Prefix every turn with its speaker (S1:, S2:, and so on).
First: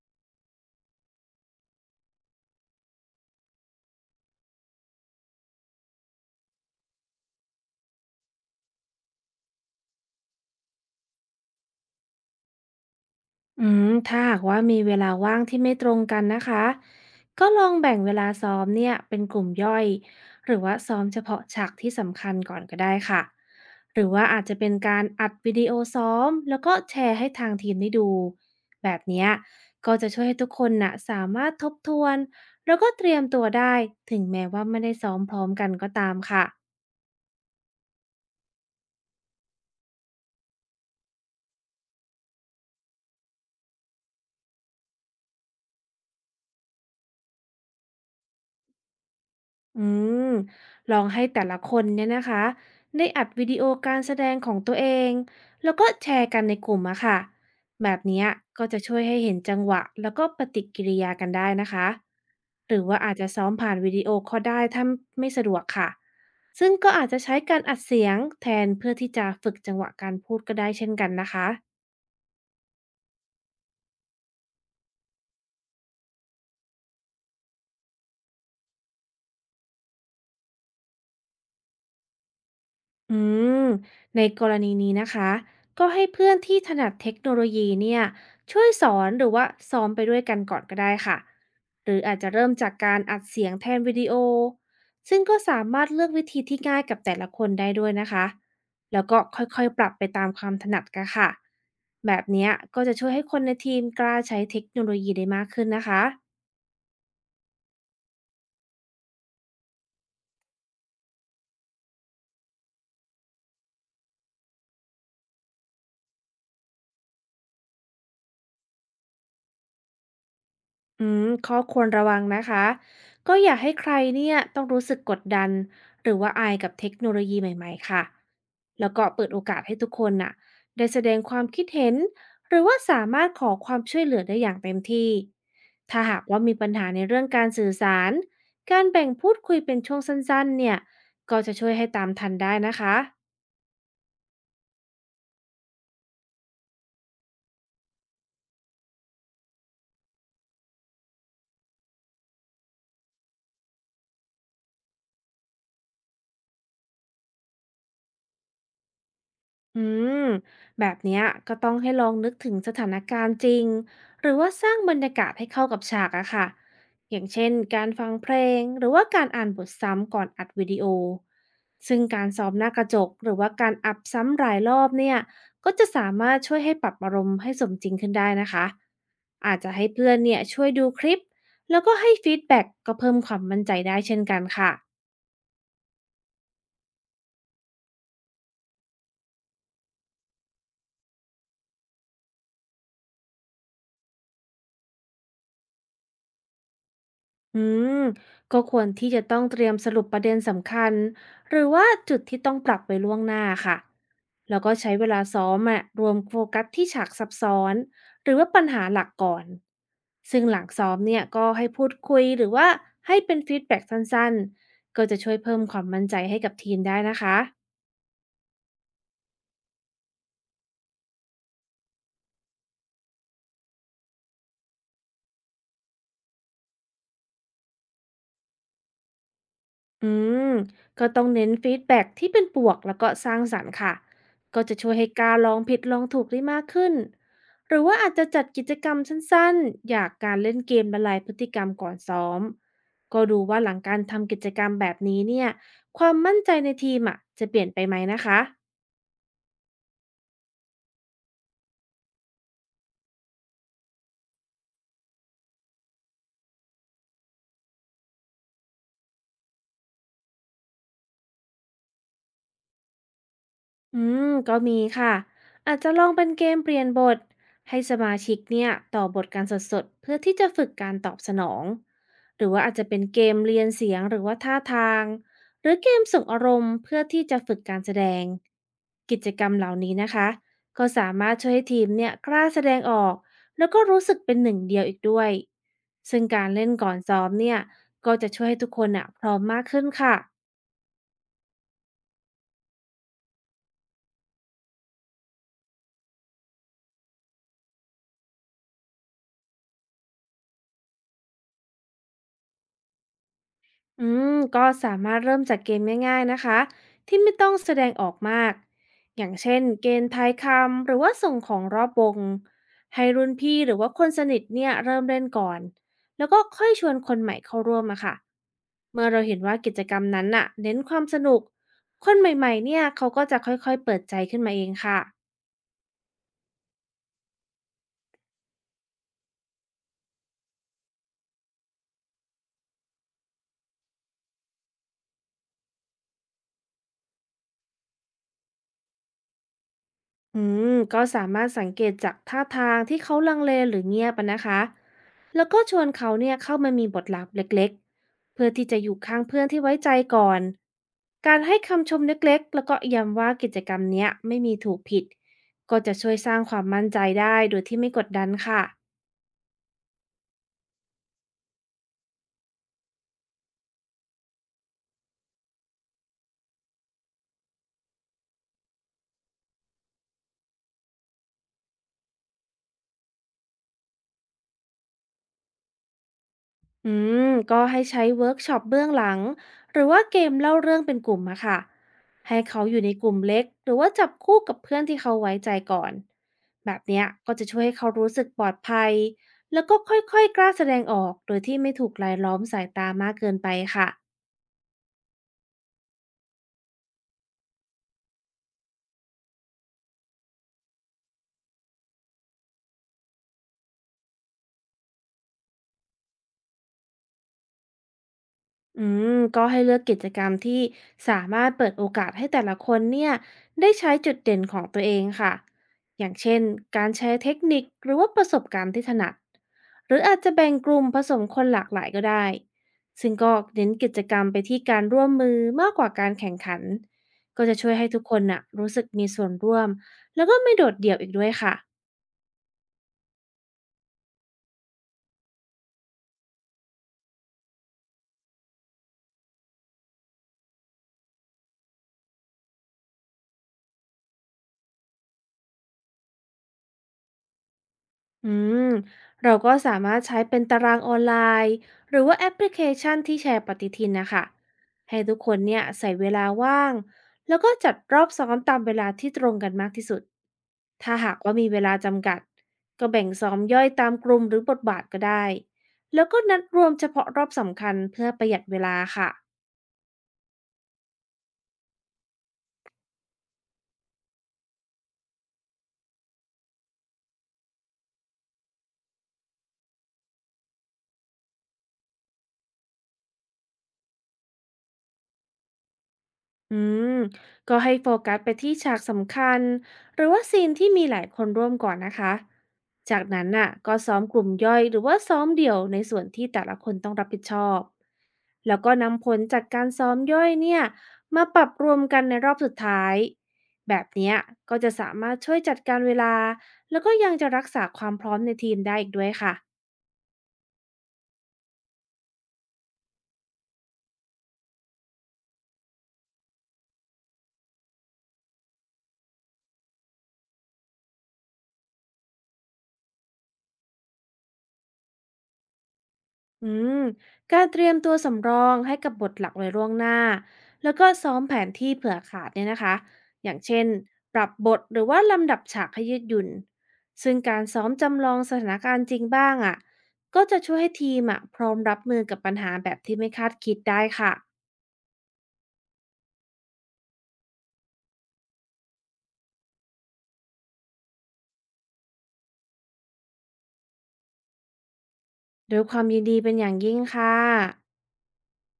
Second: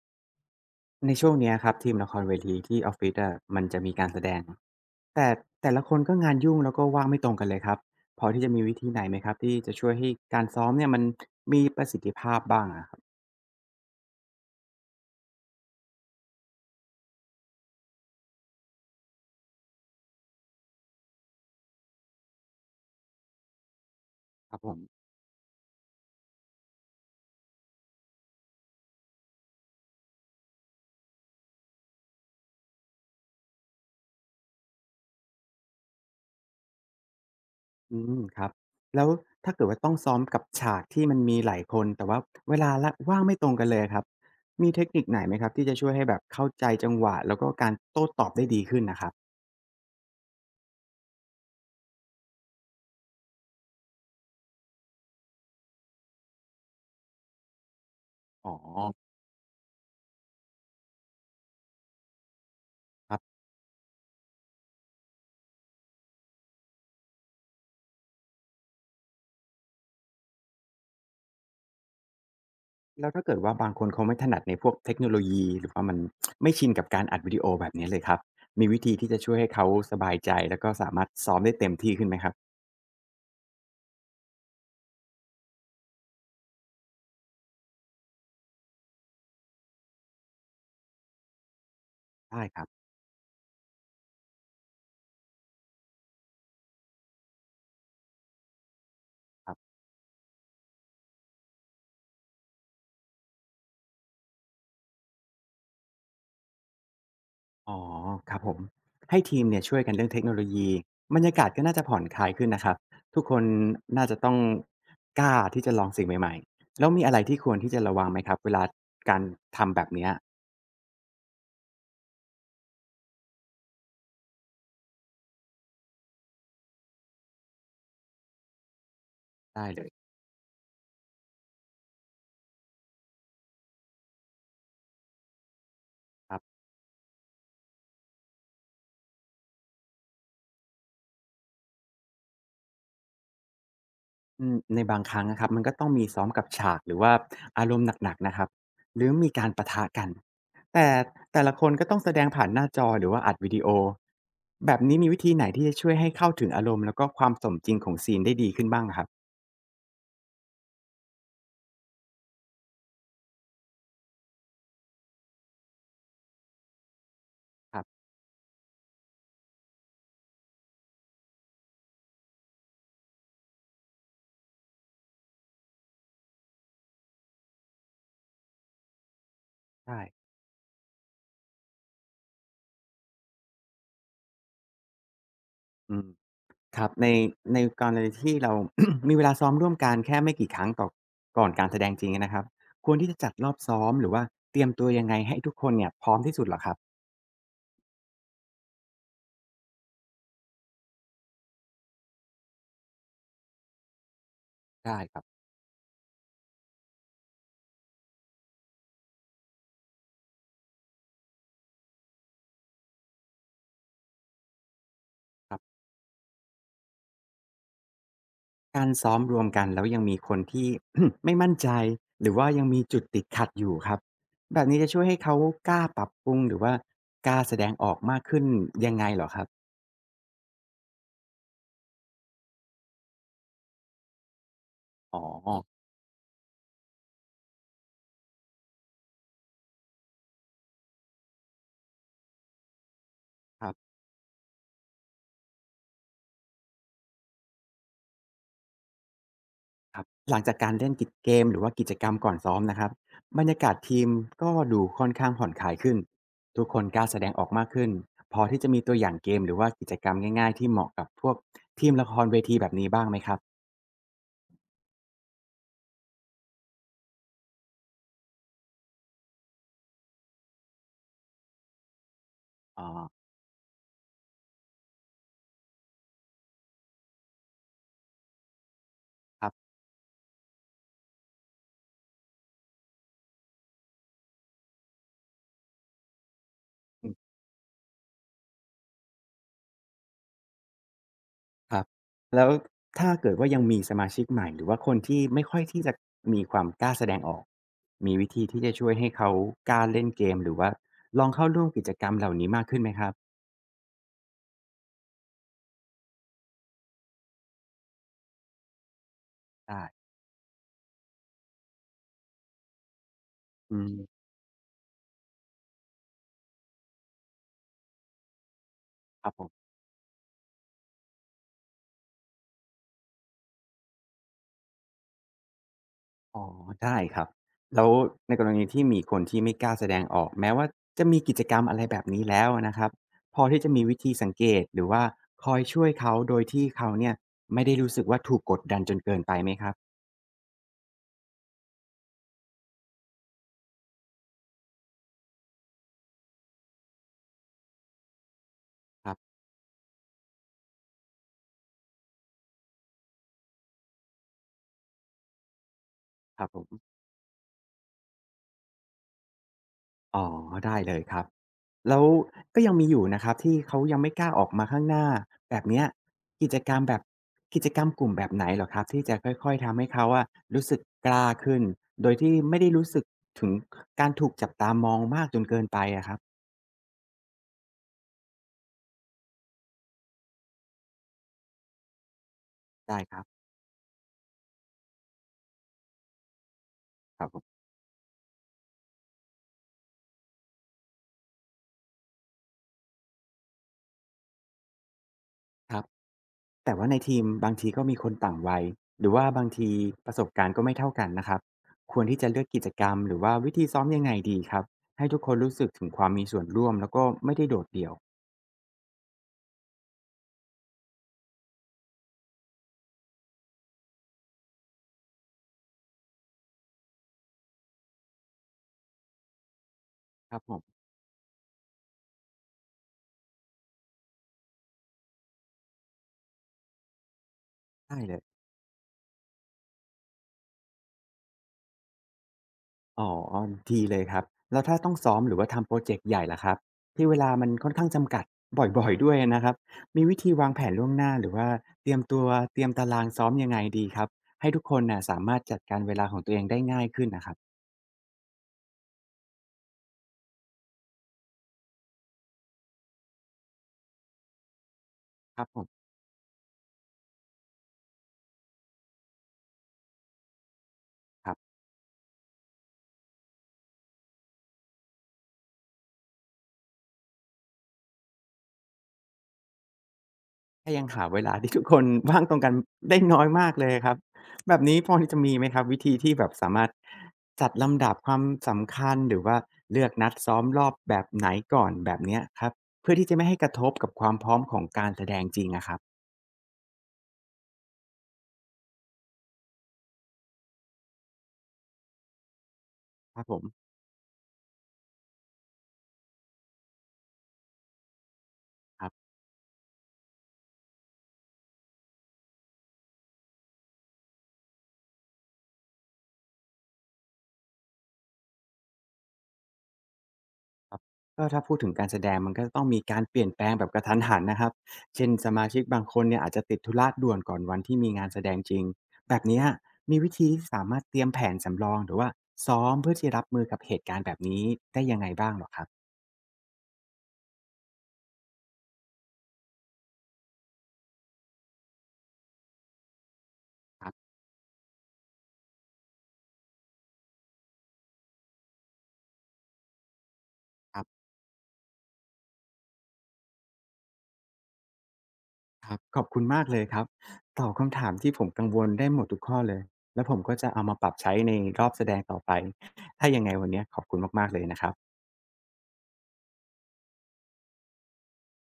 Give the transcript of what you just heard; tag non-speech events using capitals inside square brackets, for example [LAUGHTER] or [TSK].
S1: ในช่วงเนี้ยครับทีมละครเวทีที่ออฟฟิศอะมันจะมีการแสดงแต่แต่ละคนก็งานยุ่งแล้วก็ว่างไม่ตรงกันเลยครับพอที่จะมีวิธีไหนไหมครับที่จะช่วยให้การซ้อมเนี่ยมันมีประสิทธิภาพบ้างอะครับ
S2: ถ้าหากว่ามีเวลาว่างที่ไม่ตรงกันนะคะ ก็ลองแบ่งเวลาซ้อมเนี่ยเป็นกลุ่มย่อยหรือว่าซ้อมเฉพาะฉากที่สำคัญก่อนก็ได้ค่ะ หรือว่าอาจ
S1: ค
S2: จะ
S1: รับผ
S2: เป็นกา
S1: ม
S2: รอัดวิดีโอซ้อมแล้วก็แชร์ให้ทางทีมได้ดูแบบเนี้ยก็จะช่วยให้ทุกคนน่ะสามารถทบทวนแล้วก็เตรียมตัวได้ถึงแม้ว่าไม่ได้ซ้อมพร้อมกันก็ตามค่ะ
S1: อืมครับแล้วถ้าเกิดว่าต้องซ้อมกับฉากที่มันมีหลายคนแต่ว่าเวลาละว่างไม่ตรงกันเลยครับมีเทคนิคไหนไหมครับที่จะช่วยให้แบบเข้าใจจังหวะแล้วก็การโต้ตอบได้ดีขึ้นนะครับ
S2: อืมลองให้แต่ละคนเนี่ยนะคะได้อัดวิดีโอการแสดงของตัวเองแล้วก็แชร์กันในกลุ่มอะค่ะแบบเนี้ย
S1: อ๋อ
S2: ก็จะช่วยให้เห็นจังหวะแล้วก็ปฏิกิริยากันได้นะคะหรือว่าอาจจะซ้อมผ่านวิดีโอก็ได้ถ้าไม่สะดวกค่ะซึ่งก็อาจจะใช้การอัดเสียงแทนเพื่อที่จะฝึกจังหวะการพูดก็ได้เช่นกันนะคะ
S1: แล้วถ้าเกิดว่าบางคนเขาไม่ถนัดในพวกเทคโนโลยีหรือว่ามัน [TSK] ไม่ชินกับการอัดวิดีโอแบบนี้เลยครับมีวิธีที่จะช่วยให้เขาสบายใจแล้วก็สามารถซ้อมได้เต็มที่ขึ้นไหมครับ
S2: อืมในกรณีนี้นะคะก็ให้เพื่อนที่ถนัดเทคโนโลยีเนี่ยช่วยสอนหรือว่าซ้อมไปด้วยกันก่อนก็ได้ค่ะหรืออาจจะ
S1: ได้
S2: เริ่ม
S1: ครับ
S2: จากการอัดเสียงแทนวิดีโอซึ่งก็สามารถเลือกวิธีที่ง่ายกับแต่ละคนได้ด้วยนะคะแล้วก็ค
S1: ครั
S2: ่อย
S1: บ
S2: ๆปรับไปตามความถนัดกันค่ะแบบเนี้ยก็จะช่วยให้คนในทีมกล้าใช้เทคโนโลยีได้มากขึ้นนะคะ
S1: อ๋อครับผมให้ทีมเนี่ยช่วยกันเรื่องเทคโนโลยีบรรยากาศก็น่าจะผ่อนคลายขึ้นนะครับทุกคนน่าจะต้องกล้าที่จะลองสิ่งใหม่ๆแล้วมีอะไรที่ควรที่จะระวังไหมครับเวลาการทำแบบเนี้ย
S2: ข้อควรระวังนะคะก็อย่าให้ใครเนี่ยต้องรู้สึกกดดันหรือว่าอายกับเทคโนโลยีใหม่ๆค่ะแล้วก็เปิดโอกาส
S1: ได้
S2: ให้
S1: เล
S2: ทุ
S1: ย
S2: กคนน่ะได้แสดงความคิดเห็นหรือว่าสามารถขอความช่วยเหลือได้อย่างเต็มที่ถ้าหากว่ามีปัญหาในเรื่องการสื่อสารการแบ่งพูดคุยเป็นช่วงสั้นๆเนี่ยก็จะช่วยให้ตามทันได้นะคะ
S1: อืมในบางครั้งนะครับมันก็ต้องมีซ้อมกับฉากหรือว่าอารมณ์หนักๆนะครับหรือมีการปะทะกันแต่แต่ละคนก็ต้องแสดงผ่านหน้าจอหรือว่าอัดวิดีโอแบบนี้มีวิธีไหนที่จะช่วยให้เข้าถึงอารมณ์แล้วก็ความสมจริงของซีนได้ดีขึ้นบ้างอะครับ
S2: อืมแบบเนี้ยก็ต้องให้ลองนึกถึงสถานการณ์จริงหรือว่าสร้างบรรยากาศให้เข้ากับฉากอะค่ะอย่างเช่น
S1: ครั
S2: การ
S1: บ
S2: ฟังเพลงหรือว่าการอ่านบทซ้ำก่อนอัดวิดีโอซึ่งการซ้อมหน้ากระจกหรือว่าการอัพซ้ำหลายรอบเนี่ยก็จะสามารถช่วยให้ปรับอารมณ์ให้สมจริงขึ้นได้นะคะอาจจะให้
S1: ใช่
S2: เพื่อนเนี่ยช่วยดูคลิปแล้วก็ให้ฟีดแบ็กก็เพิ่มความมั่นใจได้เช่นกันค่ะ
S1: อืมครับในกรณีที่เรา [COUGHS] มีเวลาซ้อมร่วมกันแค่ไม่กี่ครั้งต่อก่อนการแสดงจริงอะนะครับควรที่จะจัดรอบซ้อมหรือว่าเตรียมตัวยังไงให้ทุกคนเนี่ยพร้อมที่สุดเหรอครับ
S2: อืมก็ควรที่จะต้องเตรียมสรุปประเด็นสำคัญหรือว่าจุดที่ต้องปรับไปล่วงหน้าค่ะแล้วก็ใช้
S1: ได้
S2: เว
S1: ค
S2: ลา
S1: รับ
S2: ซ้อมอะรวมโฟกัสที่ฉากซับซ้อนหรือว่าปัญหาหลักก่อนซึ่งหลังซ้อมเนี่ยก็ให้พูดคุยหรือว่าให้เป็นฟีดแบ็กสั้นๆก็จะช่วยเพิ่มความมั่นใจให้กับทีมได้นะคะ
S1: การซ้อมรวมกันแล้วยังมีคนที่ [COUGHS] [CLEARS THROAT] ไม่มั่นใจหรือว่ายังมีจุดติดขัดอยู่ครับแบบนี้จะช่วยให้เขากล้าปรับปรุงหรือว่ากล้าแสดงออกมากขึ้นยังไงเหรอครับ
S2: อืม ก็ต้องเน้นฟีดแบ็กที่เป็นบวกแล้วก็สร้างสรรค์ค่ะ ก็จะช่วยให้
S1: อ๋อ
S2: กล้ารลองผิดลองถูกได้มากขึ้น หรือว่าอาจจะจัดกิจกรรมสั้นๆ อยากการเล่นเกมละลายพฤติกรรมก่อนซ้อม ก็ดูว่า
S1: ค
S2: ห
S1: รั
S2: ลั
S1: บ
S2: งการทำกิจกรรมแบบนี้เนี่ย ความมั่นใจในทีมอ่ะจะเปลี่ยนไปไหมนะคะ
S1: หลังจากการเล่นกิจเกมหรือว่ากิจกรรมก่อนซ้อมนะครับบรรยากาศทีมก็ดูค่อนข้างผ่อนคลายขึ้นทุกคนกล้าแสดงออกมากขึ้นพอที่จะมีตัวอย่างเกมหรือว่ากิจกรรมง่ายๆที่เหมาะกับพวกทีมละครเวทีแบบนี้บ้างไหมครับ
S2: อืก็มีค่ะอาจจะลองเป็นเกมเปลี่ยนบทให้สมาชิกเนี่ยต่อบทการสดๆเพื่อที่จะฝึกการตอบสนองหรือว่าอาจ
S1: อ๋
S2: จะ
S1: อ
S2: เป็นเกมเรียนเสียงหรือว่าท่าทางหรือเกมส่งอารมณ์เพื่อที่จะฝึกการแสดงกิจก
S1: ค
S2: ร
S1: รั
S2: รมเห
S1: บ
S2: ล่านี้นะคะก็สามารถช่วยให้ทีมเนี่ยกล้าแสดงออกแล้วก็รู้สึกเป็นหนึ่งเดียวอีกด้วยซึ่งการเล่นก่อนซ้อมเนี่ยก็จะช่วยให้ทุกคนอ่ะพร้อมมากขึ้นค่ะ
S1: ครับแล้วถ้าเกิดว่ายังมีสมาชิกใหม่หรือว่าคนที่ไม่ค่อยที่จะมีความกล้าแสดงออกมีวิธีที่จะช่วยให้เขากล้าเล่นเกมหรือว่าลองเข้าร่วมกิจกรรมเหล่านี้มากขึ้นไหมครับ
S2: ก็สามารถเริ่มจากเกมง่ายๆนะคะที่ไม่ต้องแสดงออกมากอย่างเช่น
S1: ได้
S2: เกณฑ์ทายคำหรือว่าส่งของรอบวงให้รุ่นพี่ห
S1: อื
S2: รือว่า
S1: ม
S2: คนสนิทเนี่ยเริ่มเล่นก่อนแล้วก็ค่อยชวนคนใหม่เข้าร่วมอะค่ะเมื่อเรา
S1: ครับ
S2: เห็น
S1: ผ
S2: ว่า
S1: ม
S2: กิจกรรมนั้นน่ะเน้นความสนุกคนใหม่ๆเนี่ยเขาก็จะค่อยๆเปิดใจขึ้นมาเองค่ะ
S1: อ๋อได้ครับแล้วในกรณีที่มีคนที่ไม่กล้าแสดงออกแม้ว่าจะมีกิจกรรมอะไรแบบนี้แล้วอะนะครับพอที่จะมีวิธีสังเกตหรือว่าคอยช่วยเขาโดยที่เขาเนี่ยไม่ได้รู้สึกว่าถูกกดดันจนเกินไปไหมครับ
S2: อืมก็สามารถสังเกตจากท่าทางที่เขาลังเลหรือเงียบอะนะคะ แล้วก็ชวนเขาเนี่ยเข้ามามีบทลับเล็กๆ เพื่อที่จะอยู่
S1: ครั
S2: ข้าง
S1: บ
S2: เพื่อนที่ไว้ใจก่อน การให้คำชมเล็กๆ แล้วก็ย้ำว่ากิจกรรมเนี้ยไม่มีถูกผิด ก็จะช่วยสร้า
S1: ค
S2: ง
S1: รับ
S2: ค
S1: ผ
S2: วามมั่น
S1: ม
S2: ใจได้โดยที่ไม่กดดันค่ะ
S1: อ๋อได้เลยครับแล้วก็ยังมีอยู่นะครับที่เขายังไม่กล้าออกมาข้างหน้าแบบเนี้ยกิจกรรมแบบกิจกรรมกลุ่มแบบไหนเหรอครับที่จะค่อยๆทำให้เขาอะรู้สึกกล้าขึ้นโดยที่ไม่ได้รู้สึกถึงการถูกจับตามองมากจนเกินไปอะครับ
S2: อืมก็ให้ใช้เวิร์กช็อปเบื้องหลังหรือว่าเกมเล่าเรื่องเป็นกลุ่มอะค่ะให้เขาอยู่ใน
S1: ได้
S2: ก
S1: ค
S2: ลุ่ม
S1: รับ
S2: เล็กหรือว่าจับคู่กับเพื่อนที่เขาไว้ใจก่อนแบบเนี้ย
S1: ครับ
S2: ก็
S1: ผ
S2: จะช่
S1: ม
S2: วยให้เขารู้สึกปลอดภัยแล้วก็ค่อยๆกล้าแสดงออกโดยที่ไม่ถูกลายล้อมสายตามากเกินไปค่ะ
S1: ครับแต่ว่าในทีมบางทีก็มีคนต่างวัยหรือว่าบางทีประสบการณ์ก็ไม่เท่ากันนะครับควรที่จะเลือกกิจกรรมหรือว่าวิธีซ้อมยังไงดีครับให้ทุกคนรู้สึกถึงความมีส่วนร่วมแล้วก็ไม่ได้โดดเดี่ยว
S2: อืมก็ให้เลือกกิจกรรมที่สามารถเปิดโอกาสให้แต่ละคนเนี่ยได้ใช้จุดเด่นของตัวเองค่ะอย่างเช่นการใช้เทคนิคหรือว่าประสบการณ์ที่ถนัดหรืออาจจะ
S1: ครับ
S2: แบ่
S1: ผ
S2: งก
S1: ม
S2: ลุ่มผสมคนหลากหลายก็ได้ซึ่งก็เน้นกิจกรรมไปที่การร่วมมือมากกว่าการแข่งขันก็จะช่วยให้
S1: ได้
S2: ทุก
S1: เล
S2: ค
S1: ย
S2: นน่ะรู้สึกมีส่วนร่วมแล้วก็ไม่โดดเดี่ยวอีกด้วยค่ะ
S1: อ๋อดีเลยครับแล้วถ้าต้องซ้อมหรือว่าทำโพรเจกต์ใหญ่ล่ะครับที่เวลามันค่อนข้างจำกัดบ่อยๆด้วยนะครับ มีวิธีวางแผนล่วงหน้าหรือว่าเตรียมตัวเตรียมตารางซ้อมยังไงดีครับ ให้ทุกคนน่ะสามารถจัดการเวลาของตัวเองได้ง่ายขึ้นน่ะครับ
S2: อืมเราก็สามารถใช้เป็นตารางออนไลน์หรือว่าแอปพลิเคชันที่แชร์ปฏิทินนะคะให้ทุกค
S1: ค
S2: น
S1: รับผ
S2: เนี่ย
S1: ม
S2: ใส่เวลาว่างแล้วก็จัดรอบซ้อมตามเวลาที่ตรงกันมากที่สุดถ้าหาก
S1: ครั
S2: ว่ามี
S1: บ
S2: เวลาจำกัดก็แบ่งซ้อมย่อยตามกลุ่มหรือบทบาทก็ได้แล้วก็นัดรวมเฉพาะรอบสำคัญเพื่อประหยัดเวลาค่ะ
S1: ถ้ายังหาเวลาที่ทุกคนว่างตรงกันได้น้อยมากเลยครับแบบนี้พอที่จะมีไหมครับวิธีที่แบบสามารถจัดลำดับความสำคัญหรือว่าเลือกนัดซ้อมรอบแบบไหนก่อนแบบเนี้ยครับเพื่อที่จะไม่ให้กระทบกับความพร้อมของการแสดงจริงอะครับ
S2: อืมก็ให้โฟกัสไปที่ฉากสำคัญหรือว่าซีนที่มีหลายคนร่วมก่อนนะคะ จาก
S1: ครับ
S2: นั้น
S1: ผ
S2: น่ะ
S1: ม
S2: ก็ซ้อมกลุ่มย่อยหรือว่าซ้อมเดี่ยวในส่วนที่แต่ละคนต้องรับผิดชอบ แล้วก็
S1: ครั
S2: นำผ
S1: บ
S2: ลจากการซ้อมย่อยเนี่ยมาปรับรวมกันในรอบสุดท้าย แบบเนี้ยก็จะสามารถช่วยจัดการเวลาแล้วก็ยังจะรักษาความพร้อมในทีมได้อีกด้วยค่ะ
S1: ก็ถ้าพูดถึงการแสดงมันก็ต้องมีการเปลี่ยนแปลงแบบกระทันหันนะครับเช่นสมาชิกบางคนเนี่ยอาจจะติดธุระด่วนก่อนวันที่มีงานแสดงจริงแบบเนี้ยมีวิธีที่สามารถเตรียมแผนสำรองหรือว่าซ้อมเพื่อที่รับมือกับเหตุการณ์แบบนี้ได้ยังไงบ้างเหรอครับ
S2: อืมการเตรียมตัวสำรองให้กับบทหลักไว้ล่วงหน้าแล้วก็ซ้อมแผนที่เผื่อขาดเนี่ยนะคะอย่างเช่น
S1: ครับ
S2: ปรับบทหรือว่าลำดับฉากให้ยืดหยุ่นซึ่งการซ้อมจำลองสถานการณ์จริงบ้างอ่ะก็จะช่วยให้
S1: ครั
S2: ทีม
S1: บ
S2: อ่ะพร้อมรับมือกับปัญหาแบบที่ไม่คาดคิดได้ค่ะ
S1: ครับขอบคุณมากเลยครับตอบคำถามที่ผมกังวลได้หมดทุกข้อเลยแล้วผมก็จะเอามาปรับใช้ในรอบแสดงต่อไปถ้ายังไงวันเนี้ยขอบคุณมากๆเลยนะครับ
S2: ด้วยความยินดีเป็นอย่างยิ่งค่ะ